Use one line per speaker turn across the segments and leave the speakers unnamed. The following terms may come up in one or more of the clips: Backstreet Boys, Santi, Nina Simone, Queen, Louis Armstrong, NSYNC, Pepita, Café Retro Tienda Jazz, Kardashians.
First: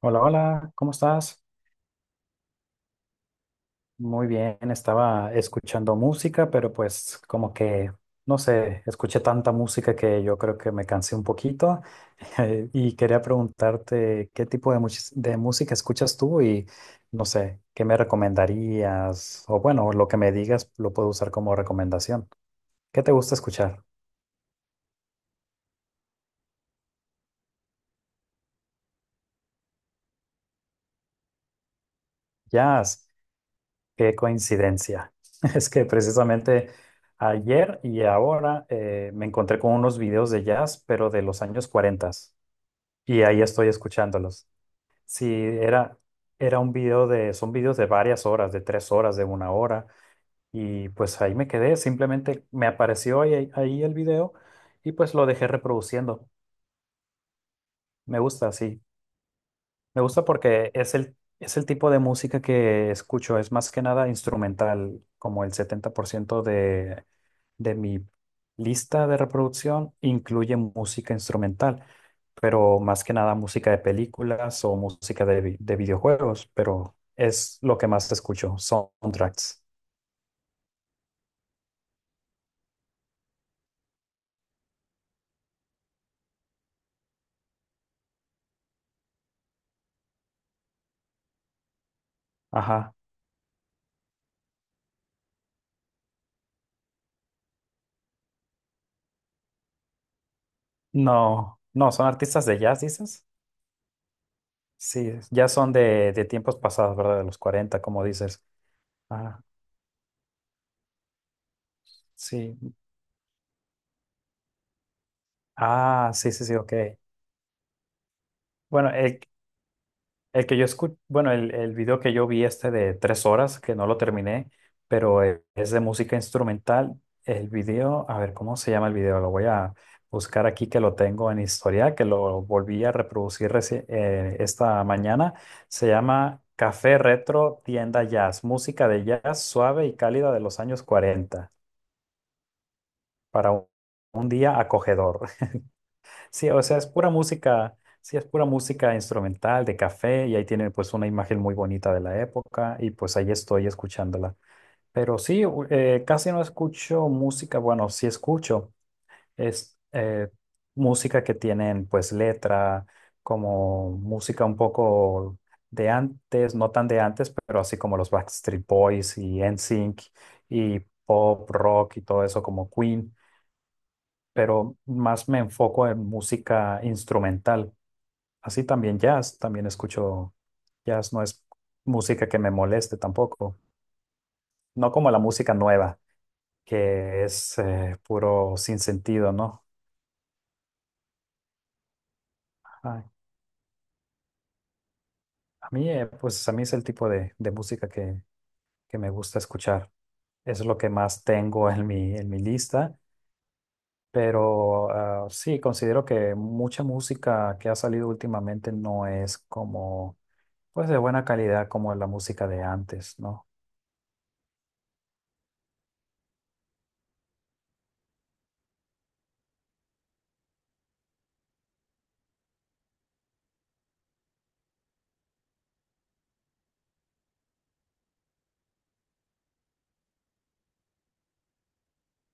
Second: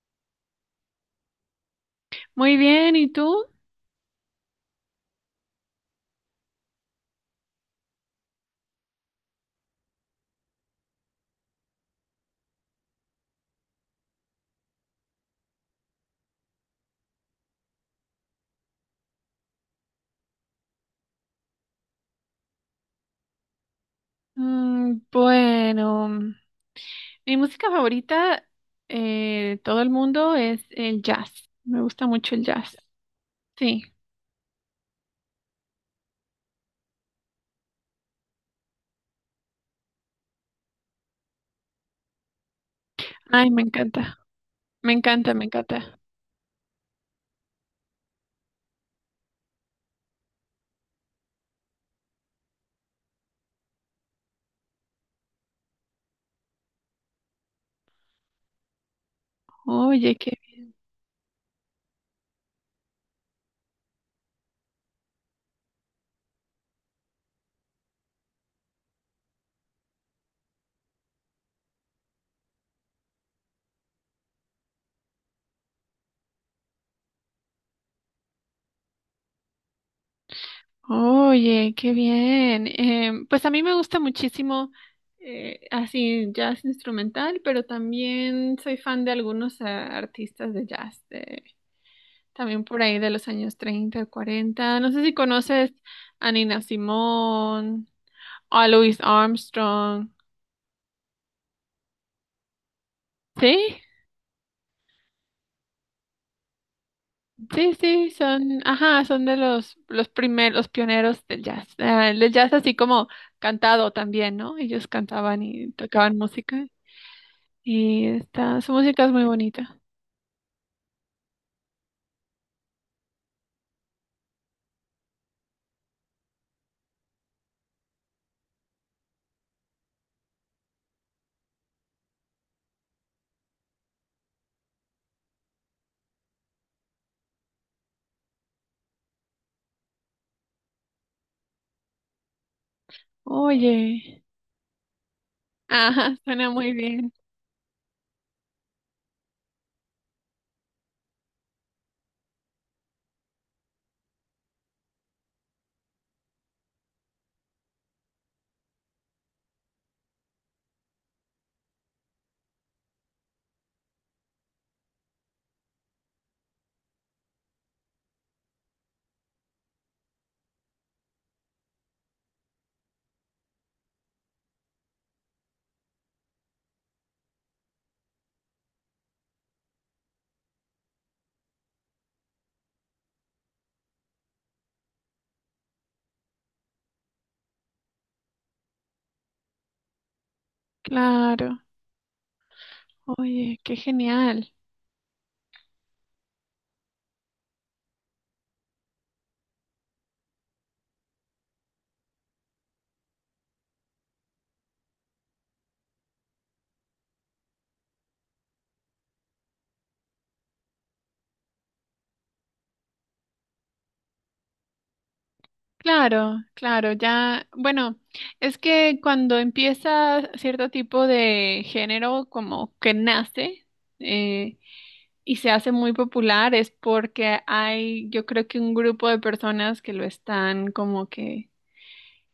Hola, hola, ¿cómo estás?
Muy bien, ¿y tú?
Muy bien, estaba escuchando música, pero pues como que, no sé, escuché tanta música que yo creo que me cansé un poquito y quería preguntarte qué tipo de música escuchas tú y no sé, qué me recomendarías o bueno, lo que me digas lo puedo usar como recomendación. ¿Qué te gusta escuchar?
Bueno, mi música favorita de todo el mundo es el jazz. Me gusta mucho el jazz.
Jazz.
Sí.
Qué coincidencia. Es que precisamente ayer y ahora me encontré con unos videos de jazz, pero de los años 40 y ahí
Ay, me
estoy
encanta.
escuchándolos.
Me
Sí,
encanta, me
era,
encanta.
era un video son videos de varias horas, de 3 horas, de una hora, y pues ahí me quedé, simplemente me apareció ahí el video y pues lo dejé reproduciendo. Me gusta, sí, me
Oye,
gusta
qué,
porque es el tipo de música que escucho, es más que nada instrumental, como el 70% de mi lista de reproducción incluye música instrumental, pero más que nada música de películas o música de videojuegos, pero es lo que más escucho, soundtracks.
oye, qué bien. Pues a mí me gusta muchísimo así jazz instrumental, pero también soy fan de algunos artistas de jazz. También por
Ajá.
ahí de los años 30, cuarenta. No sé si conoces a Nina Simone, a Louis Armstrong.
No, no, son artistas de jazz, dices.
Sí,
Sí, ya son de tiempos pasados, ¿verdad? De los
sí,
40 como
sí,
dices.
ajá, son de
Ah,
los primeros, los pioneros del jazz. El jazz
sí.
así como cantado también, ¿no? Ellos cantaban y
Ah,
tocaban
sí, sí, sí,
música.
ok.
Y esta, su
Bueno,
música es
el,
muy bonita.
El que yo escuché, bueno, el video que yo vi este de 3 horas, que no lo terminé, pero es de música instrumental. El video, a ver, ¿cómo se llama el video? Lo voy a buscar aquí que lo tengo en historia, que lo volví a reproducir esta mañana. Se llama Café Retro Tienda Jazz, música de jazz suave y cálida de los años 40 para un
Oye,
un día acogedor.
ajá, suena
Sí, o
muy
sea, es pura
bien.
música, sí, es pura música instrumental de café y ahí tiene pues una imagen muy bonita de la época y pues ahí estoy escuchándola. Pero sí, casi no escucho música, bueno, sí escucho, es música que tienen pues letra, como música un poco de antes, no tan de antes, pero así como los Backstreet Boys y NSYNC y pop, rock y todo eso como Queen, pero más me enfoco en música instrumental. Así también jazz, también escucho jazz, no es música que me moleste tampoco, no como la música nueva, que es puro sin sentido, ¿no?
Claro.
Ay,
Oye, qué genial.
a mí, pues a mí es el tipo de música que me gusta escuchar. Es lo que más tengo en mi lista, pero sí, considero que mucha música que ha salido últimamente no es como, pues de buena calidad como la música de antes, ¿no?
Claro, claro, ya, bueno, es que cuando empieza cierto tipo de género como que nace eh, y se hace muy popular es porque hay, yo creo que un grupo de personas que lo están como que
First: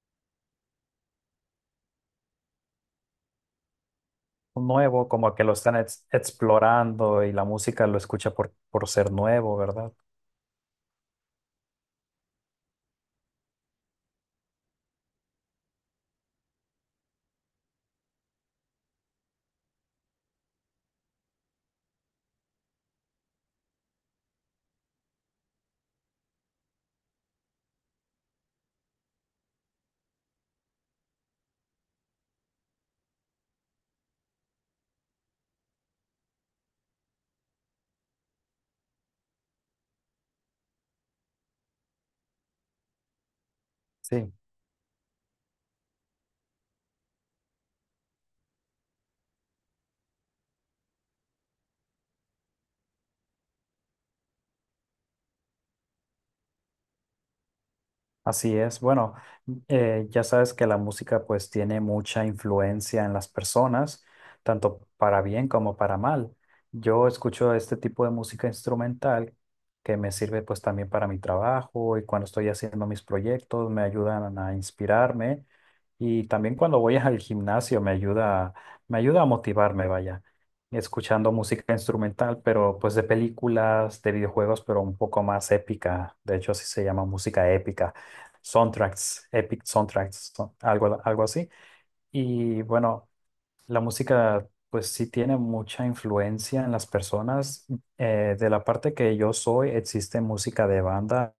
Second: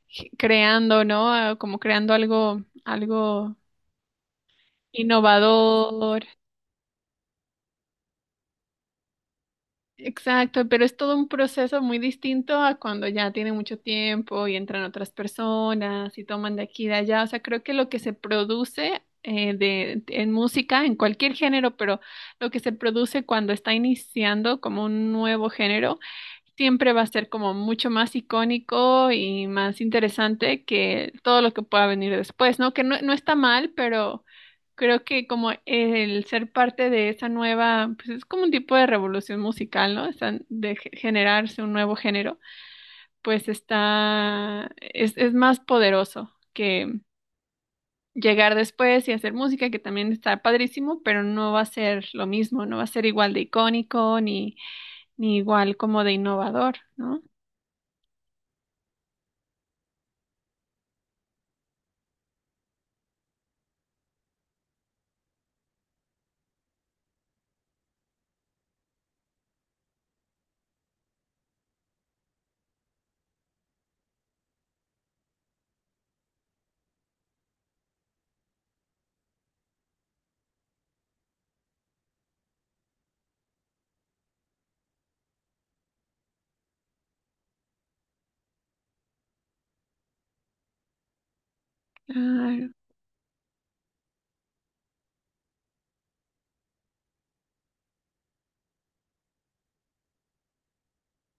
creando, ¿no? Ah, como creando algo, algo
Nuevo, como que lo están
innovador.
explorando y la música lo escucha por ser nuevo, ¿verdad?
Exacto, pero es todo un proceso muy distinto a cuando ya tiene mucho tiempo y entran otras personas y toman de aquí y de allá. O sea, creo que lo que se produce en música, en cualquier género, pero lo que se produce cuando está iniciando como un nuevo género, siempre va a ser como mucho más icónico y más interesante que todo lo que pueda venir después, ¿no? Que no está mal, pero... Creo que como el ser parte de esa nueva, pues es como un tipo de revolución musical, ¿no? Están de generarse un nuevo género, pues
Sí.
es más poderoso que llegar después y hacer música, que también está padrísimo, pero no va a ser lo mismo, no va a ser igual de icónico ni, ni igual como de innovador, ¿no?
Así es. Bueno, ya sabes que la música pues tiene mucha influencia en las personas, tanto para bien como para mal. Yo escucho este tipo de música instrumental que me sirve pues también para mi trabajo y cuando estoy haciendo mis proyectos me ayudan a inspirarme y también cuando voy al gimnasio me ayuda a motivarme, vaya, escuchando música instrumental, pero pues de películas, de videojuegos, pero un poco más épica. De hecho, así se llama música épica soundtracks, epic soundtracks, algo así. Y
Ah,
bueno, la música pues sí tiene mucha influencia en las personas. De la parte que yo soy, existe música de banda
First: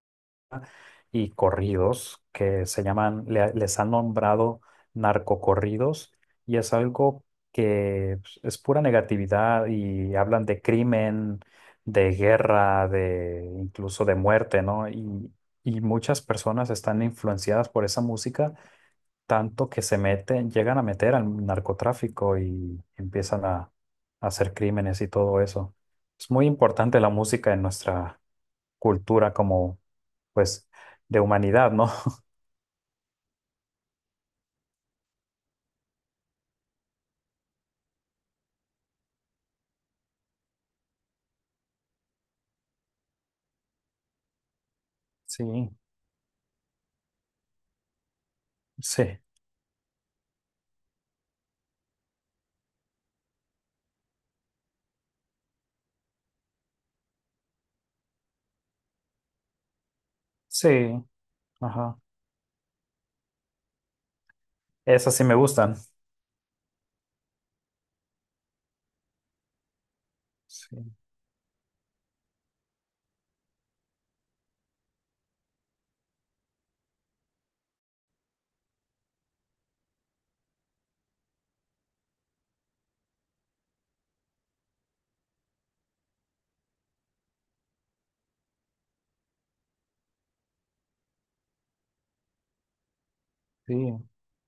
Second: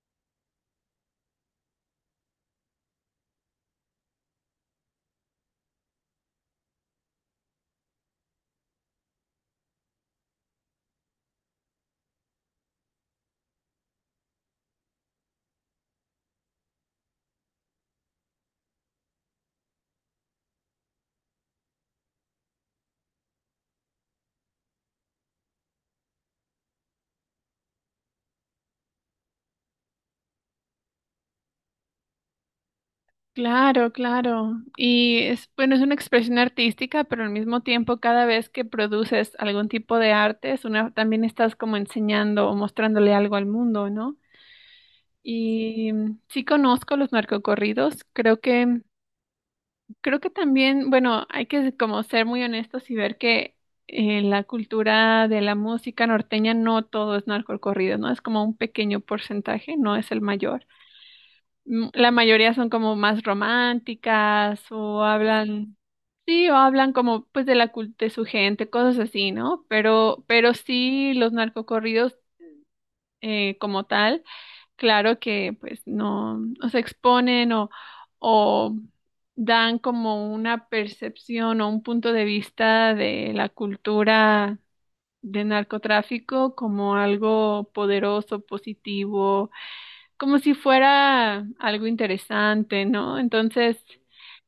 y corridos que se llaman, les han nombrado narcocorridos y es algo que pues, es pura negatividad y hablan de crimen, de guerra, de incluso de muerte, ¿no? Y muchas personas están influenciadas por esa música, tanto que se meten, llegan a meter al narcotráfico y empiezan a hacer crímenes y todo eso. Es muy importante la música en nuestra cultura como, pues, de humanidad, ¿no?
claro, claro. Y es, bueno, es una expresión artística, pero al mismo tiempo cada vez que produces algún tipo de arte, también estás como enseñando o mostrándole algo al mundo, ¿no?
Sí,
Y sí conozco los narcocorridos,
sí,
creo que también, bueno, hay que como ser muy honestos y ver que en la cultura de la música norteña no todo es narcocorrido, ¿no? Es como un pequeño porcentaje, no es el mayor.
sí, ajá.
La mayoría son como más románticas o
Esas sí me
hablan,
gustan.
sí, o hablan como pues de de su gente, cosas así, ¿no? Pero
Sí,
sí los narcocorridos como tal, claro que pues no, o se exponen o dan como una percepción o un punto de vista de la cultura de narcotráfico como algo poderoso, positivo, como si fuera algo interesante, ¿no?
sí,
Entonces,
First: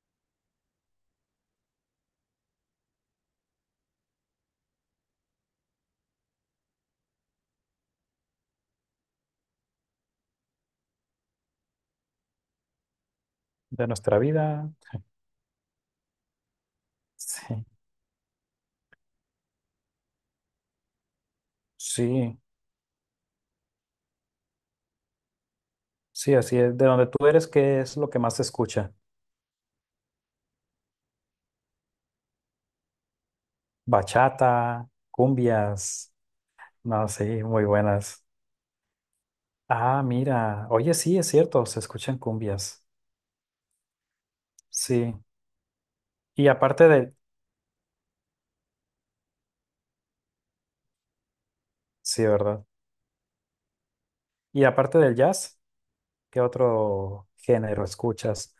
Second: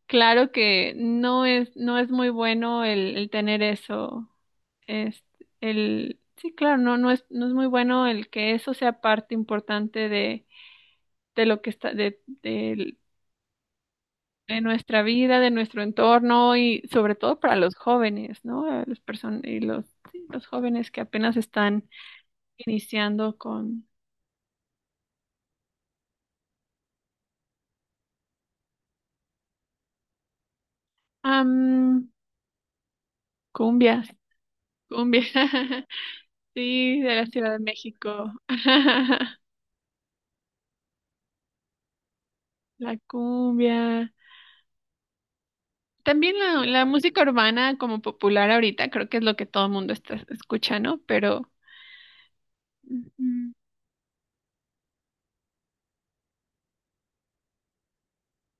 claro que no es, no es muy bueno el tener eso, es sí, claro, no es, no es muy bueno el que eso sea parte importante de lo que está, de,
de nuestra
de
vida.
nuestra vida, de nuestro entorno y sobre todo para
Sí,
los jóvenes, ¿no? A las personas y los, sí, los jóvenes que apenas están
sí,
iniciando con,
sí, así es. De donde tú eres, ¿qué es lo que más se escucha?
am, cumbias,
Bachata,
cumbias.
cumbias.
Sí,
No,
de
sí,
la Ciudad de
muy buenas.
México.
Ah, mira. Oye, sí, es cierto, se escuchan cumbias.
La cumbia.
Sí.
También
Y
la
aparte del,
música urbana como popular ahorita, creo que es lo que todo el mundo está escuchando, pero...
sí, ¿verdad?
Ujú.
Y aparte del jazz, ¿qué otro género escuchas?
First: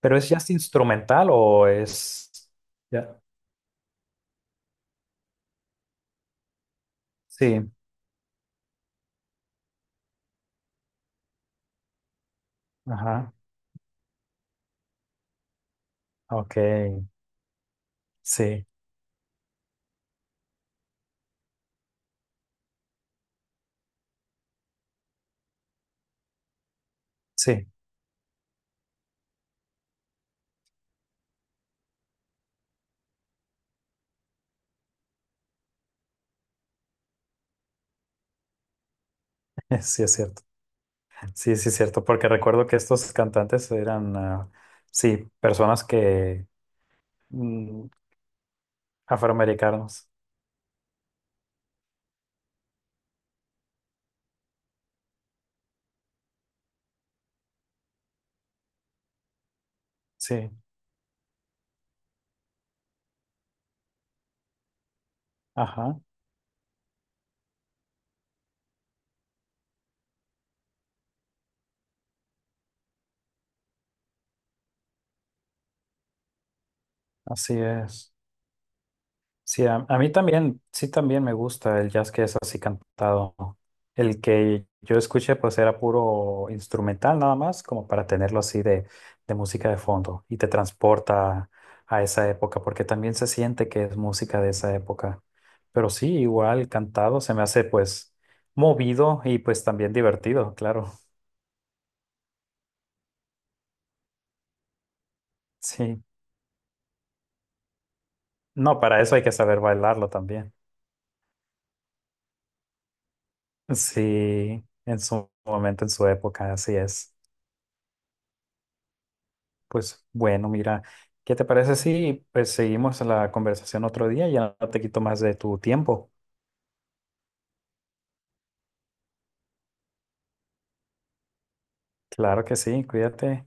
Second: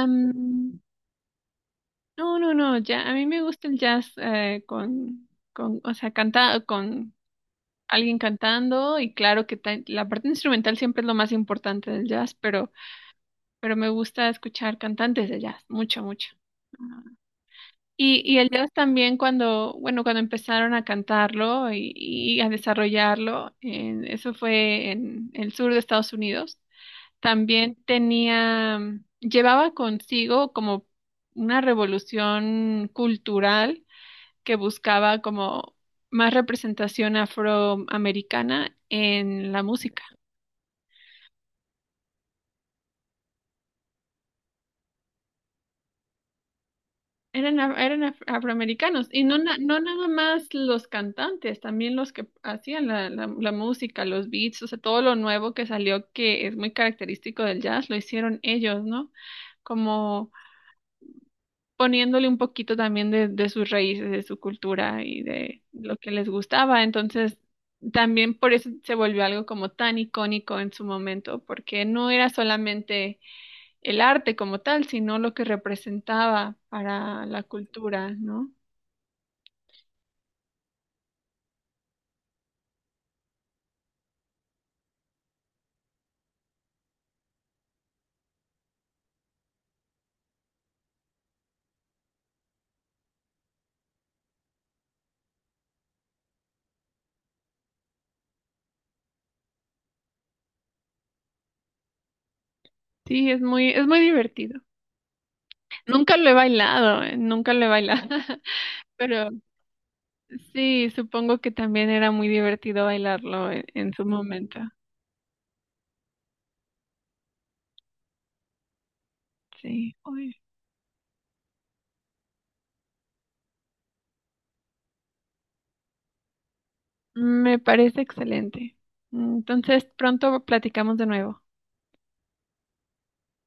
¿Pero es jazz instrumental o es...?
no, no, no, ya, a
Ya.
mí me gusta el jazz con, o sea, cantado, con
Sí,
alguien cantando y claro que la parte instrumental siempre es lo más importante del jazz,
ajá,
pero me gusta escuchar cantantes de jazz, mucho, mucho.
ok,
Y el
sí,
jazz también cuando, bueno, cuando empezaron a cantarlo y a desarrollarlo, eso fue en el sur de Estados Unidos,
sí,
también tenía, llevaba consigo como una revolución cultural que buscaba como más representación afroamericana en la
sí
música.
es cierto, sí, sí es cierto, porque recuerdo que estos cantantes eran, ah, sí, personas que... Mm,
Afroamericanos y no nada
afroamericanos,
más los cantantes, también los que hacían la música, los beats, o sea, todo lo nuevo que salió que es muy característico del jazz, lo hicieron ellos, ¿no? Como
sí,
poniéndole un poquito también de sus raíces, de su cultura y de lo
ajá,
que les gustaba. Entonces, también por eso se volvió algo como tan icónico en su momento, porque no era solamente el arte como tal, sino lo que representaba para la
así
cultura,
es.
¿no?
Sí, a mí también, sí también me gusta el jazz que es así cantado. El que yo escuché pues era puro instrumental nada más, como para tenerlo así de música de fondo y te transporta a esa época, porque también se siente que es música de esa época. Pero sí, igual cantado se me hace pues movido y pues también divertido, claro.
Sí, es muy divertido.
Sí,
Nunca lo he bailado, nunca lo he bailado,
no, para eso hay
pero
que saber bailarlo también.
sí, supongo que también era muy divertido bailarlo en su momento.
Sí, en su momento, en su época, así es.
Sí.
Pues
Uy,
bueno, mira, ¿qué te parece si pues seguimos la conversación otro día? Ya no te quito más de tu tiempo.
me parece excelente. Entonces, pronto platicamos de nuevo.
Claro que sí, cuídate.